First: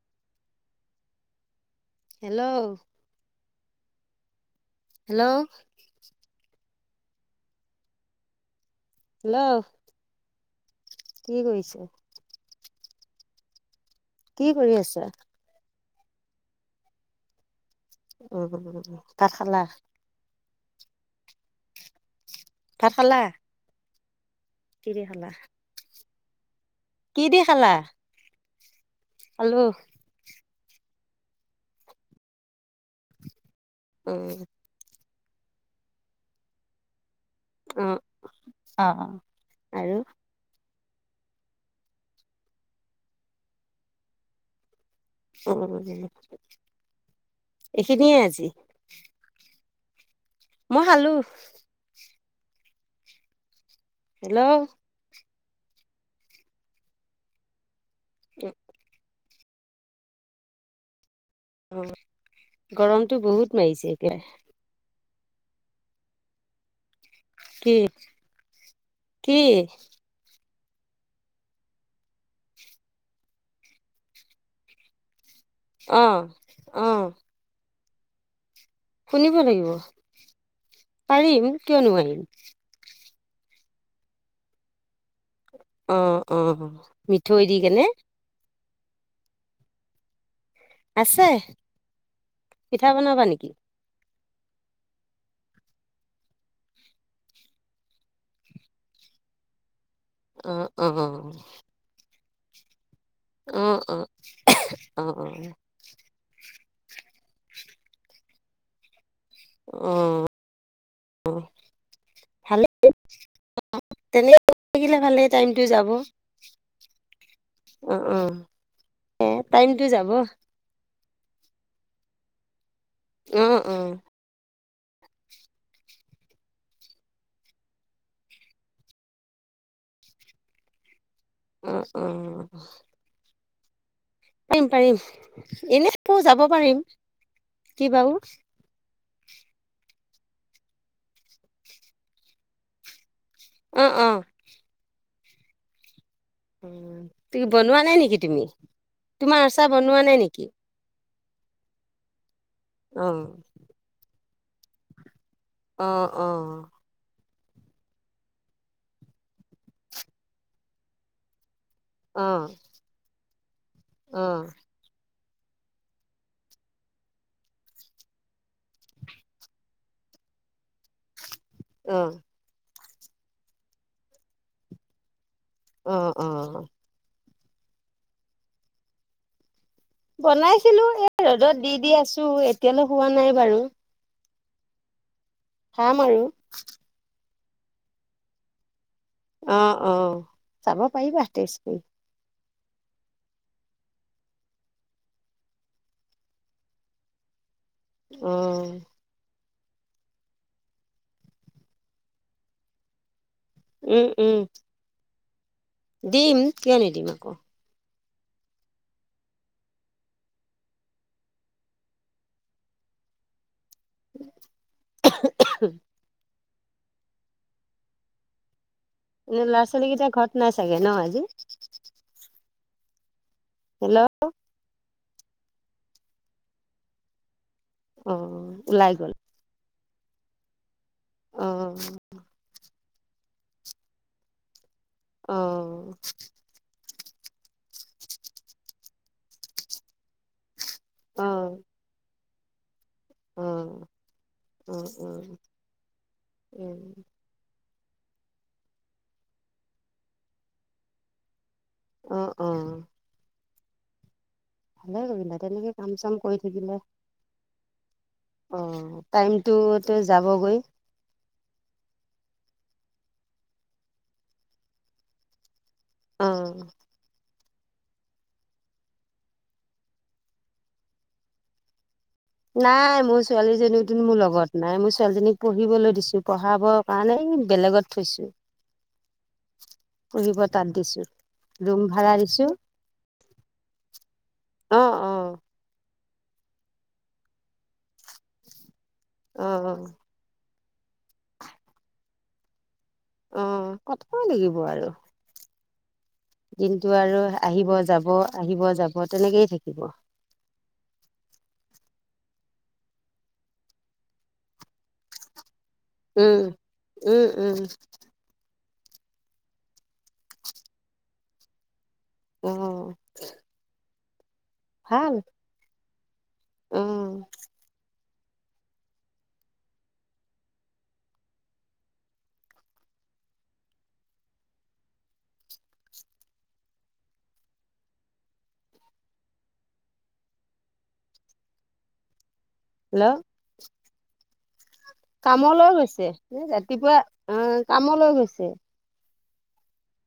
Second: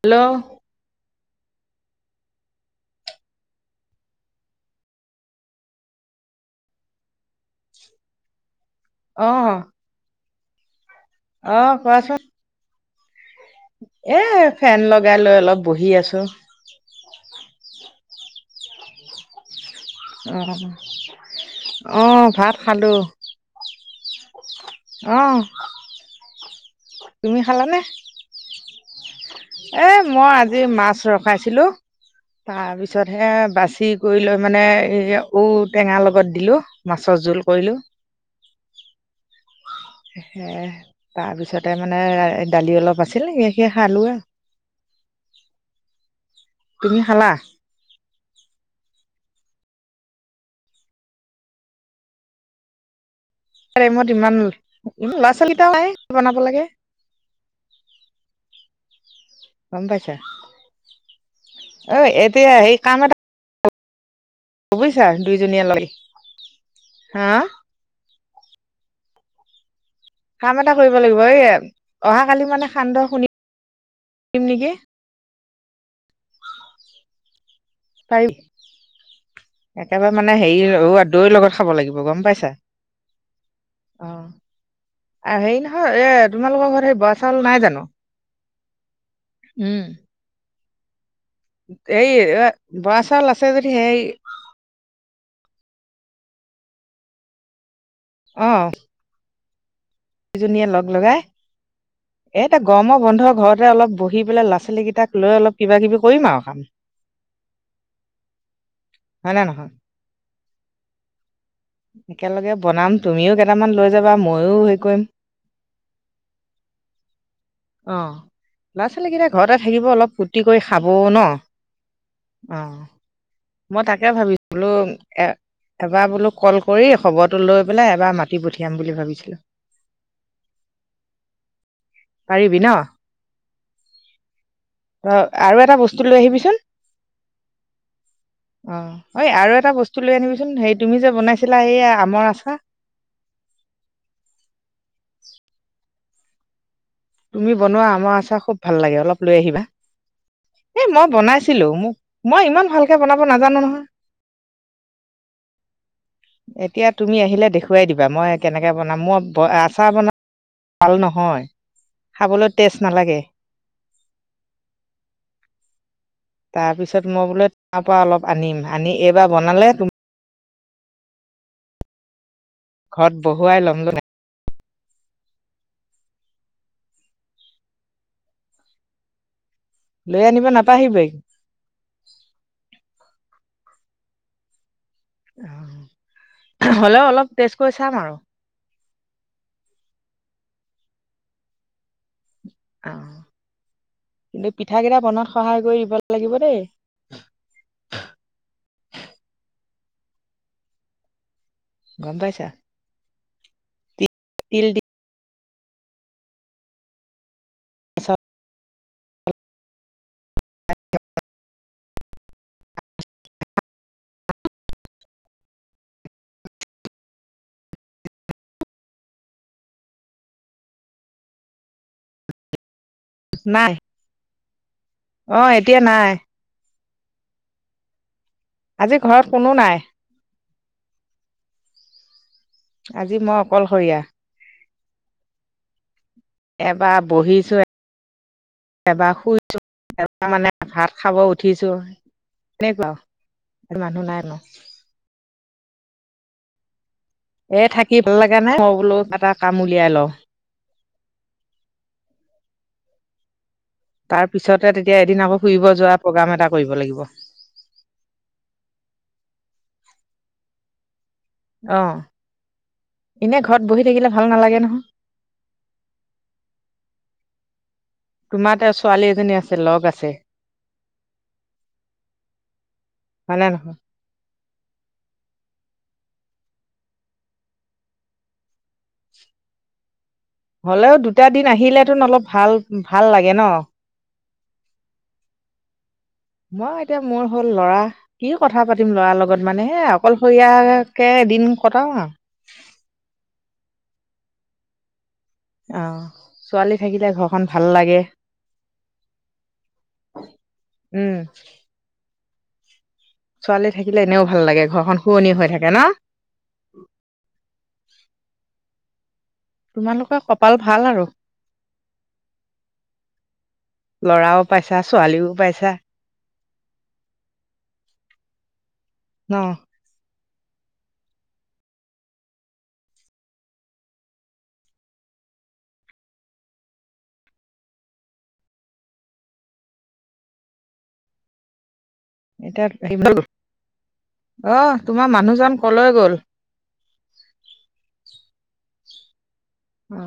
Hello. Hello hello. Hello অ'। কি অ', কৰিছে? কোৱাচোন। এ কি কৰি ফেন আছা? লগাই লৈ অলপ বহি আছো। উ'-উ', ভাত খালা? অ', অ' ভাত খালো। কিদি অ খালা? [inaudible] কি তুমি দি খালা? খালানে খালো এ মই আজি মাছ ৰখাইছিলো, তাৰপিছত হে বাচ চি কৰি লৈ উম মানে এই ঔ টেঙা লগত দিলো, মাছৰ জোল৷ কৰিলো। উম অ অ আৰু সে তাৰপিছতে মানে এ দালি অলপ আছিল সেই সি খালো আ উম, তুমি খালা ইখিনিয়ে আজি? মই খালো। মত ইমান হেল্ল' অ লৰা-ছোৱালীটাও নাই, বনাব লাগে [unintelligible] গম পাইছা। অ', এতিয়া এই কাম এটা মেৰিছে কে ছা দুইজনীয়ে লাগি কি-কি? কাম এটা কৰিব লাগিব, এই অহা কালি মানে সান্দহ খুন্দিম নিকি অ', অ'। ফাই শুনিব লাগিব একেবাৰে মানে হেৰি অ দৈৰ পাৰিম লগত খাব কিয় লাগিব, নোৱাৰিম গম পাইছা। অ'। আৰু হেৰি অ নহয়, এয়া অ তোমালোকৰ ঘৰত সেই বৰা চাউল মিঠৈ দি নাই কেনে জানো? উম। আছ এই এ বৰা চাউল আছে নেকি? যদি সেই অ'। দুজনীয়ে অ' লগ অ'। লগাই [unintelligible] এতিয়া গৰমৰ বন্ধ অ অ ঘৰতে অলপ বহি পেলাই ল'ছালী অ কেইটাক লৈ অ অলপ কিবা-কিবি কৰিম আৰু কাম৷ হয় নে নহয় উম। একেলগে ভালেই, বনাম তুমিও কেইটামান লৈ যাবা তেনেক ময়ো হেৰি থাকিলে কৰিম ভালে টাইমটো যাব। [inaudible] অ', এ ল'ছালীকেইটা ঘৰতে টাইমটো থাকিব যাব অলপ ফূৰ্তি কৰি খাবও ন? অ'। মই উম-উম তাকে ভাবিছো বোলো এ এবাৰ বোলো কল কৰি খবৰটো লৈ পেলাই এবাৰ মাতি পঠিয়াম বুলি ভাবিছিলো। উম-উম পাৰিবি ন অ আৰু এটা এনে বস্তু আকৌ লৈ যাব আহিবিচোন। অ, পাৰিম কি বাৰু অই আৰু এটা বস্তু লৈ আনিবিচোন সে তুমি যে বনাইছিলা সেয়া আমৰ আচাৰ। উম অ। ত তুমি বনোৱা নাই আমাৰ নেকি আচাৰ তুমি খুব ভাল লাগে। অলপ লৈ তোমাৰ আহিবা। আচাৰ বনোৱা নাই নেকি এ মই বনাইছিলো মোক মই ইমান ভালকে অ বনাব নাজানো নহয়। অ অ এতিয়া তুমি আহিলে দেখুৱাই দিবা মই কেনেকৈ বনাম মই আচাৰ বন ভাল নহয়। অ খাবলৈ তেস্ট নালাগে। অ তাৰপিছত মই বোলে তাৰ পৰা অলপ আনিম আনি এইবাৰ বনালে তু অহ। ঘৰত বহুৱাই ল'ম মান অ অ। লৈ আনিব বনাইছিলো নাপাহিবই এ ৰ'দত দি দি আছো এতিয়ালৈ হোৱা নাই বাৰু। খাম আৰু। তেছ কৰি চাম আৰু। অ-অ চাব পাৰিবা তেছ কৰি। অ। কিন্তু পিঠা কেইটা বনাত সহায় কৰি দিব লাগিব দেই। অহ। গম পাইছা? উম-উম। তিল দি ডিম কিয় নিদিম আকৌ। [inaudible] এনে ল'ৰা-ছোৱালী কেইটা ঘৰত নাই চাগে ন আজি? নাই৷ হেল্ল' অহ, এতিয়া নাই। অ ওলাই আজি গ'ল ঘৰত কোনো নাই। অ। আজি মই অকলশৰীয়া। অ। বা বহিছোঁ এবাৰ শুইছো এ মানে ভাত খাব উঠিছো সেনেকুৱা আউ। উম, উম, উম, উম। এ, থাকি ভাল লগা নাই, মই বোলো এটা কাম উলিয়াই লওঁ। আহ, অ। তাৰ পিছতে ভালে তেতিয়া এদিন কৰিলা আকৌ ফুৰিব তেনেকে কাম যোৱা চাম প্ৰগ্ৰাম কৰি এটা কৰিব থাকিলে লাগিব। অ, টাইমটোত যাবগৈ। অ, এনে ঘৰত বহি থাকিলে ভাল নালাগে নহয়। আহ। তোমাৰ এতিয়া ছোৱালী এজনী আছে লগ আছে। নাই মোৰ হয়নে নহয় ছোৱালীজনীতোন মোৰ লগত নাই মই ছোৱালীজনীক পঢ়িবলৈ দিছো, পঢ়াবৰ কাৰণে বেলেগত থৈছো। [inaudible] তাত হ'লেও দিছো দুটা দিন ৰুম আহিলে তুন ভাড়া অলপ দিছো ভাল ভাল লাগে ন? আহ, আহ। মই এতিয়া মোৰ হ'ল লৰা, কি কথা পাতিম লৰা অ লগত মানে হে অ অকলশৰীয়া তাকে দিন কটাও আও। অ কতাব লাগিব আৰু। অ। ছোৱালী দিনটো থাকিলে আৰু ঘৰখন ভাল আহিব লাগে যাব, আহিব যাব, তেনেকেই থাকিব। উম। ছোৱালী থাকিলে এনেও ভাল লাগে, ঘৰখন শুৱনি হৈ থাকে ন? উম উম উম। তোমালোকৰ কপাল ভাল আৰু। অহ। লৰাও পাইছা, ছোৱালীও পাইছা। অহ। অহ। এতিয়া ল [unintelligible] অহ। কামলৈ গৈছে, ৰাতিপুৱা অ কামলৈ গৈছে। অ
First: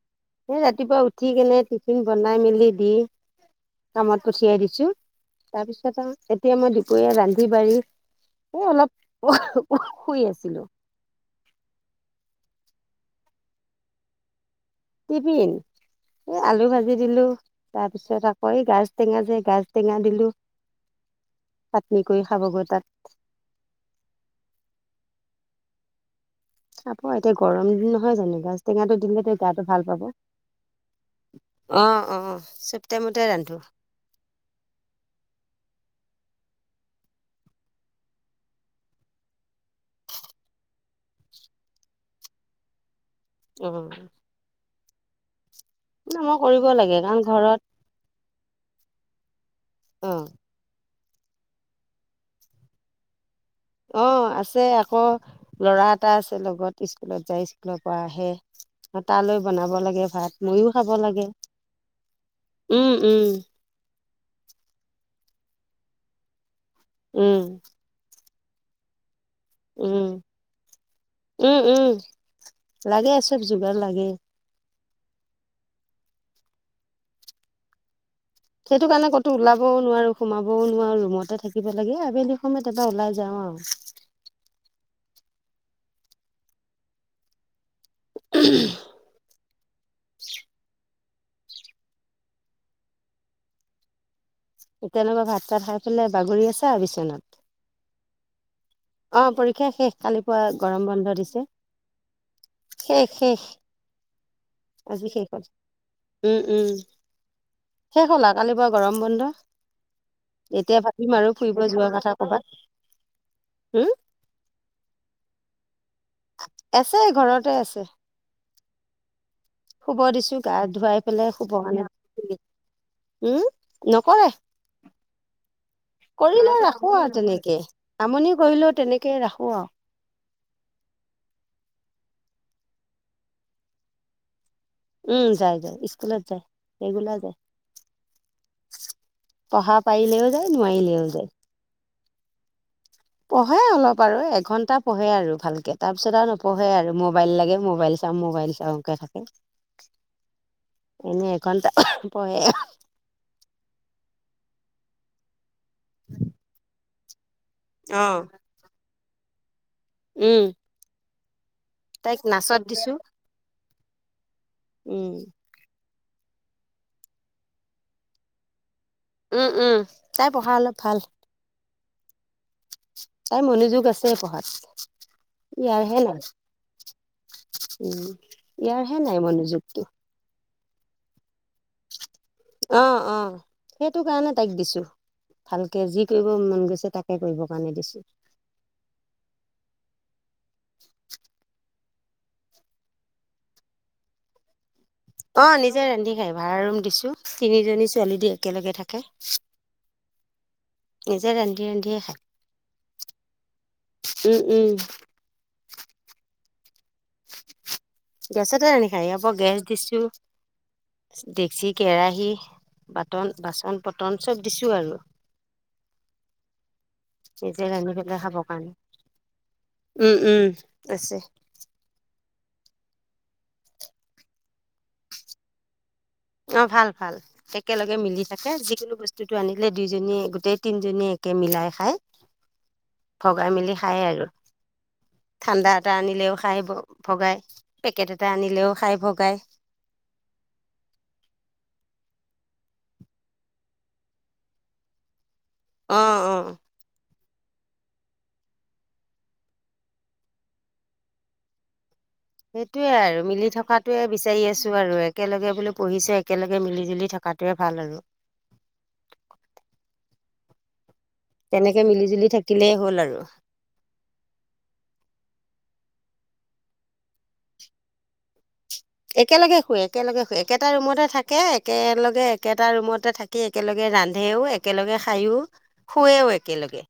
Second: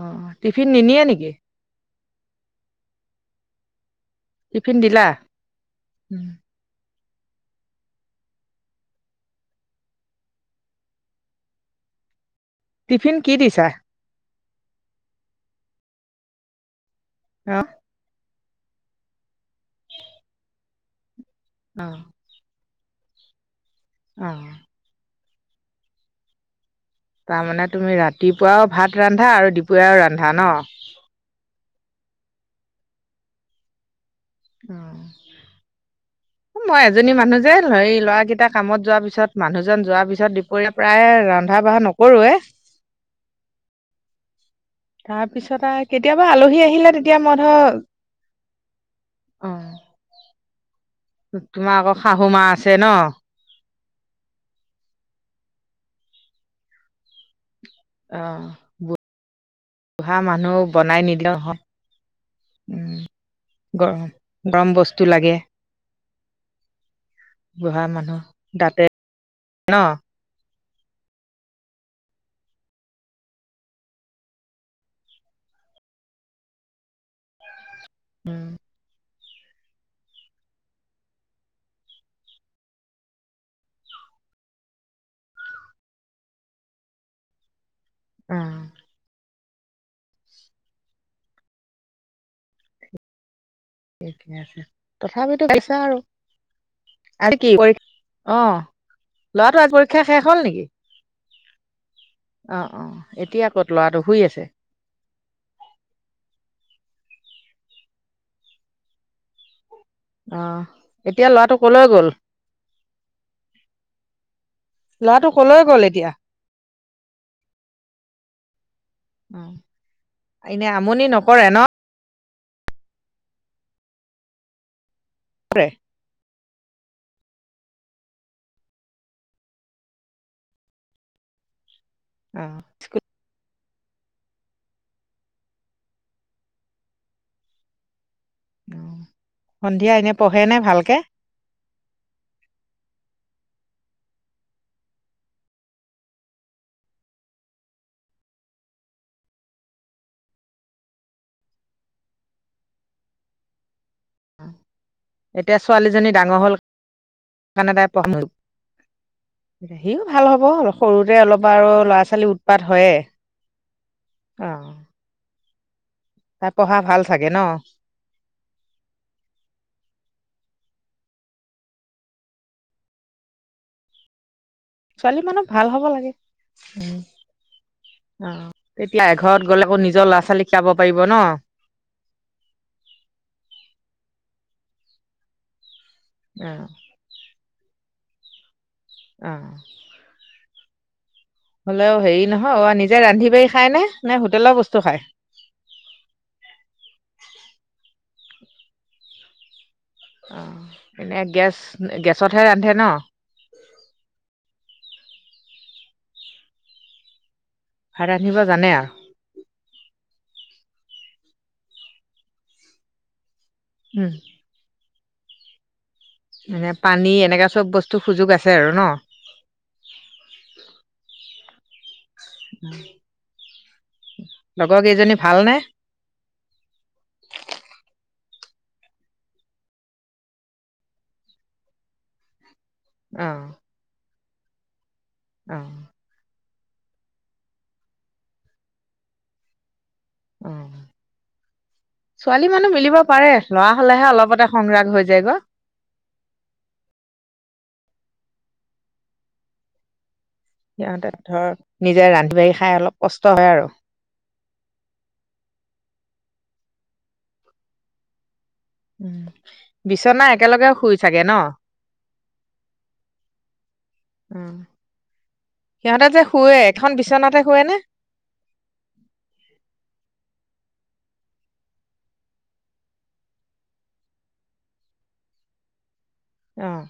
এ টিফিন ৰাতিপুৱা নিনিয়ে নেকি উঠি কেনে টিফিন বনাই মেলি দি, কামত পঠিয়াই টিফিন দিছো। দিলা তাৰপিছত আৰু এতিয়া মই দুপৰীয়া ৰান্ধি বাঢ়ি, এ অলপ শুই আছিলো। টিফিন কি দিছা? টিফিন এই আলু ভাজি দিলো, অ তাৰ পিছত আকৌ হয় গাজ টেঙা যে গাজ টেঙা দিলোঁ, অ চাটনি কৰি খাবগৈ তাত। অহ। চাব এতিয়া তাৰমানে গৰম তুমি দিন নহয় জানো গাজ ৰাতিপুৱাও ভাত টেঙাটো ৰান্ধা দিলে আৰু গাটো ভাল দুপৰীয়াও পাব। ৰান্ধা ন? অ অ চেপটেম মতে ৰান্ধো। অহ। [inaudible] মই এজনী মানুহ যে এই ল'ৰাকেইটা কামত যোৱাৰ পিছত মানুহজন যোৱাৰ পিছত দুপৰীয়া প্ৰায় ৰান্ধ- বহা নকৰোৱে। উম। তাৰপিছত আৰু কেতিয়াবা আলহী আহিলে লাগে তেতিয়া কাৰণ মই ঘৰত ধৰ অহ। অ', তোমাৰ আকৌ শাহু মা আছে ন? অ আছে। আকৌ ল'ৰা এটা আছে লগত স্কুলত যাই। পৰা আহে আৰু তালৈ বনাব লাগে বুঢ়া ভাত, মানুহ মইও খাব বনাই লাগে। নিদিয়া নহয় উম গৰম গৰম বস্তু লাগে। উম। বুঢ়া মানুহ দাঁতে, ন? উম উম উম। লাগে চব যোগাৰ লাগে। উম, সেইটো কাৰণে ক'তো ওলাব নোৱাৰো, সোমাবও নোৱাৰো ৰুমতে থাকিব লাগে, আবেলি সময়ত এব পৰা ওলাই যাওঁ। [unintelligible] [inaudible] অহ। ঠিকে আছে তেনেকুৱা তথাপিতো ভাত চাত পাইছা খাই আৰু পেলাই বাগৰি আছে আৰু আজি বিচনাত। কি পৰীক্ষা অ অ ল'ৰাটো পৰীক্ষা আজি শেষ, কালি হ'ল পুৱা নেকি? গৰম বন্ধ দিছে। অ', অ', শেষ শেষ, এতিয়া ক'ত ল'ৰাটো শুই আছে আজি শেষ হল। উম উম শেষ হলা, কালি পৰা গৰম বন্ধ। অ', এতিয়া ভাবিম আৰু ল'ৰাটো ফুৰিব কলৈ যোৱাৰ গ'ল? কথা ক'বাত। উম ল'ৰাটো কলৈ গ'ল এতিয়া। আছে ঘৰতে আছে। অ', শুব দিছো গা এনে আমনি ধুৱাই পেলাই নকৰে শুব ন? মানে। উম নকৰে। কৰে। কৰিলে ৰাখো আৰু তেনেকে, আমনি কৰিলেও তেনেকে ৰাখো আৰু। [inaudible] অ উম যাই যায় স্কুলত যায় ৰেগুলাৰ যায় [unintelligible] অ'। পঢ়া সন্ধিয়া এনে পাৰিলেও পঢ়ে যায় নে ভালকে? নোৱাৰিলেও যায় পঢ়ে অলপ আৰু এঘণ্টা পঢ়ে আৰু ভালকৈ তাৰপিছত আৰু নপঢ়ে আৰু মোবাইল লাগে মোবাইল চাম ম [unintelligible] মোবাইল চাওকে থাকে এনেই এঘণ্টা পঢ়ে এতিয়া ছোৱালীজনী ডাঙৰ হল কাৰণে তাই সিও ভাল উম হব সৰুতে অলপ আৰু ল'ৰা তাইক ছোৱালী নাচত উৎপাত দিছো হয়ে অ উম তাই পঢ়া ভাল চাগে ন উম উম তাই পঢ়া অলপ ভাল তাই মনোযোগ আছে পঢ়াত ছোৱালী মানুহ ভাল হ'ব ইয়াৰহে লাগে নাই উম উম অ ইয়াৰহে তেতিয়া নাই এঘৰত গ'লে আকৌ মনোযোগটো নিজৰ ল'ৰা ছোৱালীক সিকাব পাৰিব ন অ অ সেইটো কাৰণে তাইক দিছো ভাল কে যি কৰিব মন অ', গৈছে তাকে কৰিবৰ কাৰণে দিছো অ [inaudible] হ'লে হেৰি নহয় অ নিজে ৰান্ধি খাই নে হোটেলৰ বস্তু খায়? অ নিজে ৰান্ধি খাই ভাড়া ৰুম দিছো তিনিজনী ছোৱালী দি একেলগে থাকে অ এনেই নিজে গেছ ৰান্ধি ৰান্ধিয়ে খায় গেছতহে ৰান্ধে ন উম উম ভাত ৰান্ধিব গেছতে জানে ৰান্ধি আৰু খায় আকৌ গেছ দিছো ডেকচি কেৰাহী বাটন বাচন পটন চব দিছো আৰু মানে পানী এনেকা নিজে চব ৰান্ধি বস্তু পেলাই সুযোগ খাবৰ আছে কাৰণে আৰু ন উম উম আছে লগৰ কেইজনী ভালনে অ ভাল ভাল একেলগে মিলি থাকে যিকোনো বস্তুটো আনিলে দুইজনীয়ে গোটেই তিনজনীয়ে তাকে মিলাই খাই অঁ ভগাই মেলি খায় আৰু অঁ ঠাণ্ডা এটা আনিলেও খাই ভগাই পেকেট এটা আনিলেও খাই ভগায় অ ছোৱালী মানুহ মিলিব পাৰে লৰা হলেহে অলপতে খং ৰাগ হৈ যায় গৈ অ অ সিহঁতে ধৰ নিজে ৰান্ধি বাঢ়ি খাই সেইটোয়ে অলপ কষ্ট আৰু মিলি হয় আৰু থকাতোৱে বিচাৰি আছো আৰু একেলগে বোলোঁ পঢ়িচে একেলগে মিলি জুলি থকাটোৱে ভাল হৈছে উম বিচনা একেলগে শুইছ তেনেকে মিলি জুলি থাকিলেই হ'ল আৰু। অঁ সিহঁতে যে শুৱে এখন বিচনাতে শুৱে নে একেলগে শুৱে একেলগে শুৱে একেটা ৰুমতে থাকে একেলগে একেটা ৰুমতে থাকি একেলগে ৰান্ধেও একেলগে খায়ো শুৱেও একেলগে। অঁ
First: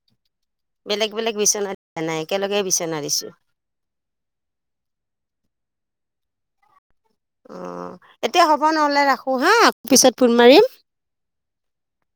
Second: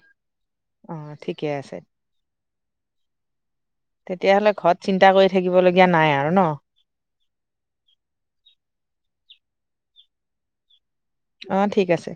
বেলেগ অঁ বেলেগ ঠিকে বিচনা আছে দিয়া নাই একেলগে বিচনা দিছো। তেতিয়াহ'লে ঘৰত চিন্তা কৰি থাকিবলগীয়া নাই আৰু ন। অ এতিয়া হ'ব নহ'লে ৰাখো হা পিছত ফোন মাৰিম। অ ঠিক আছে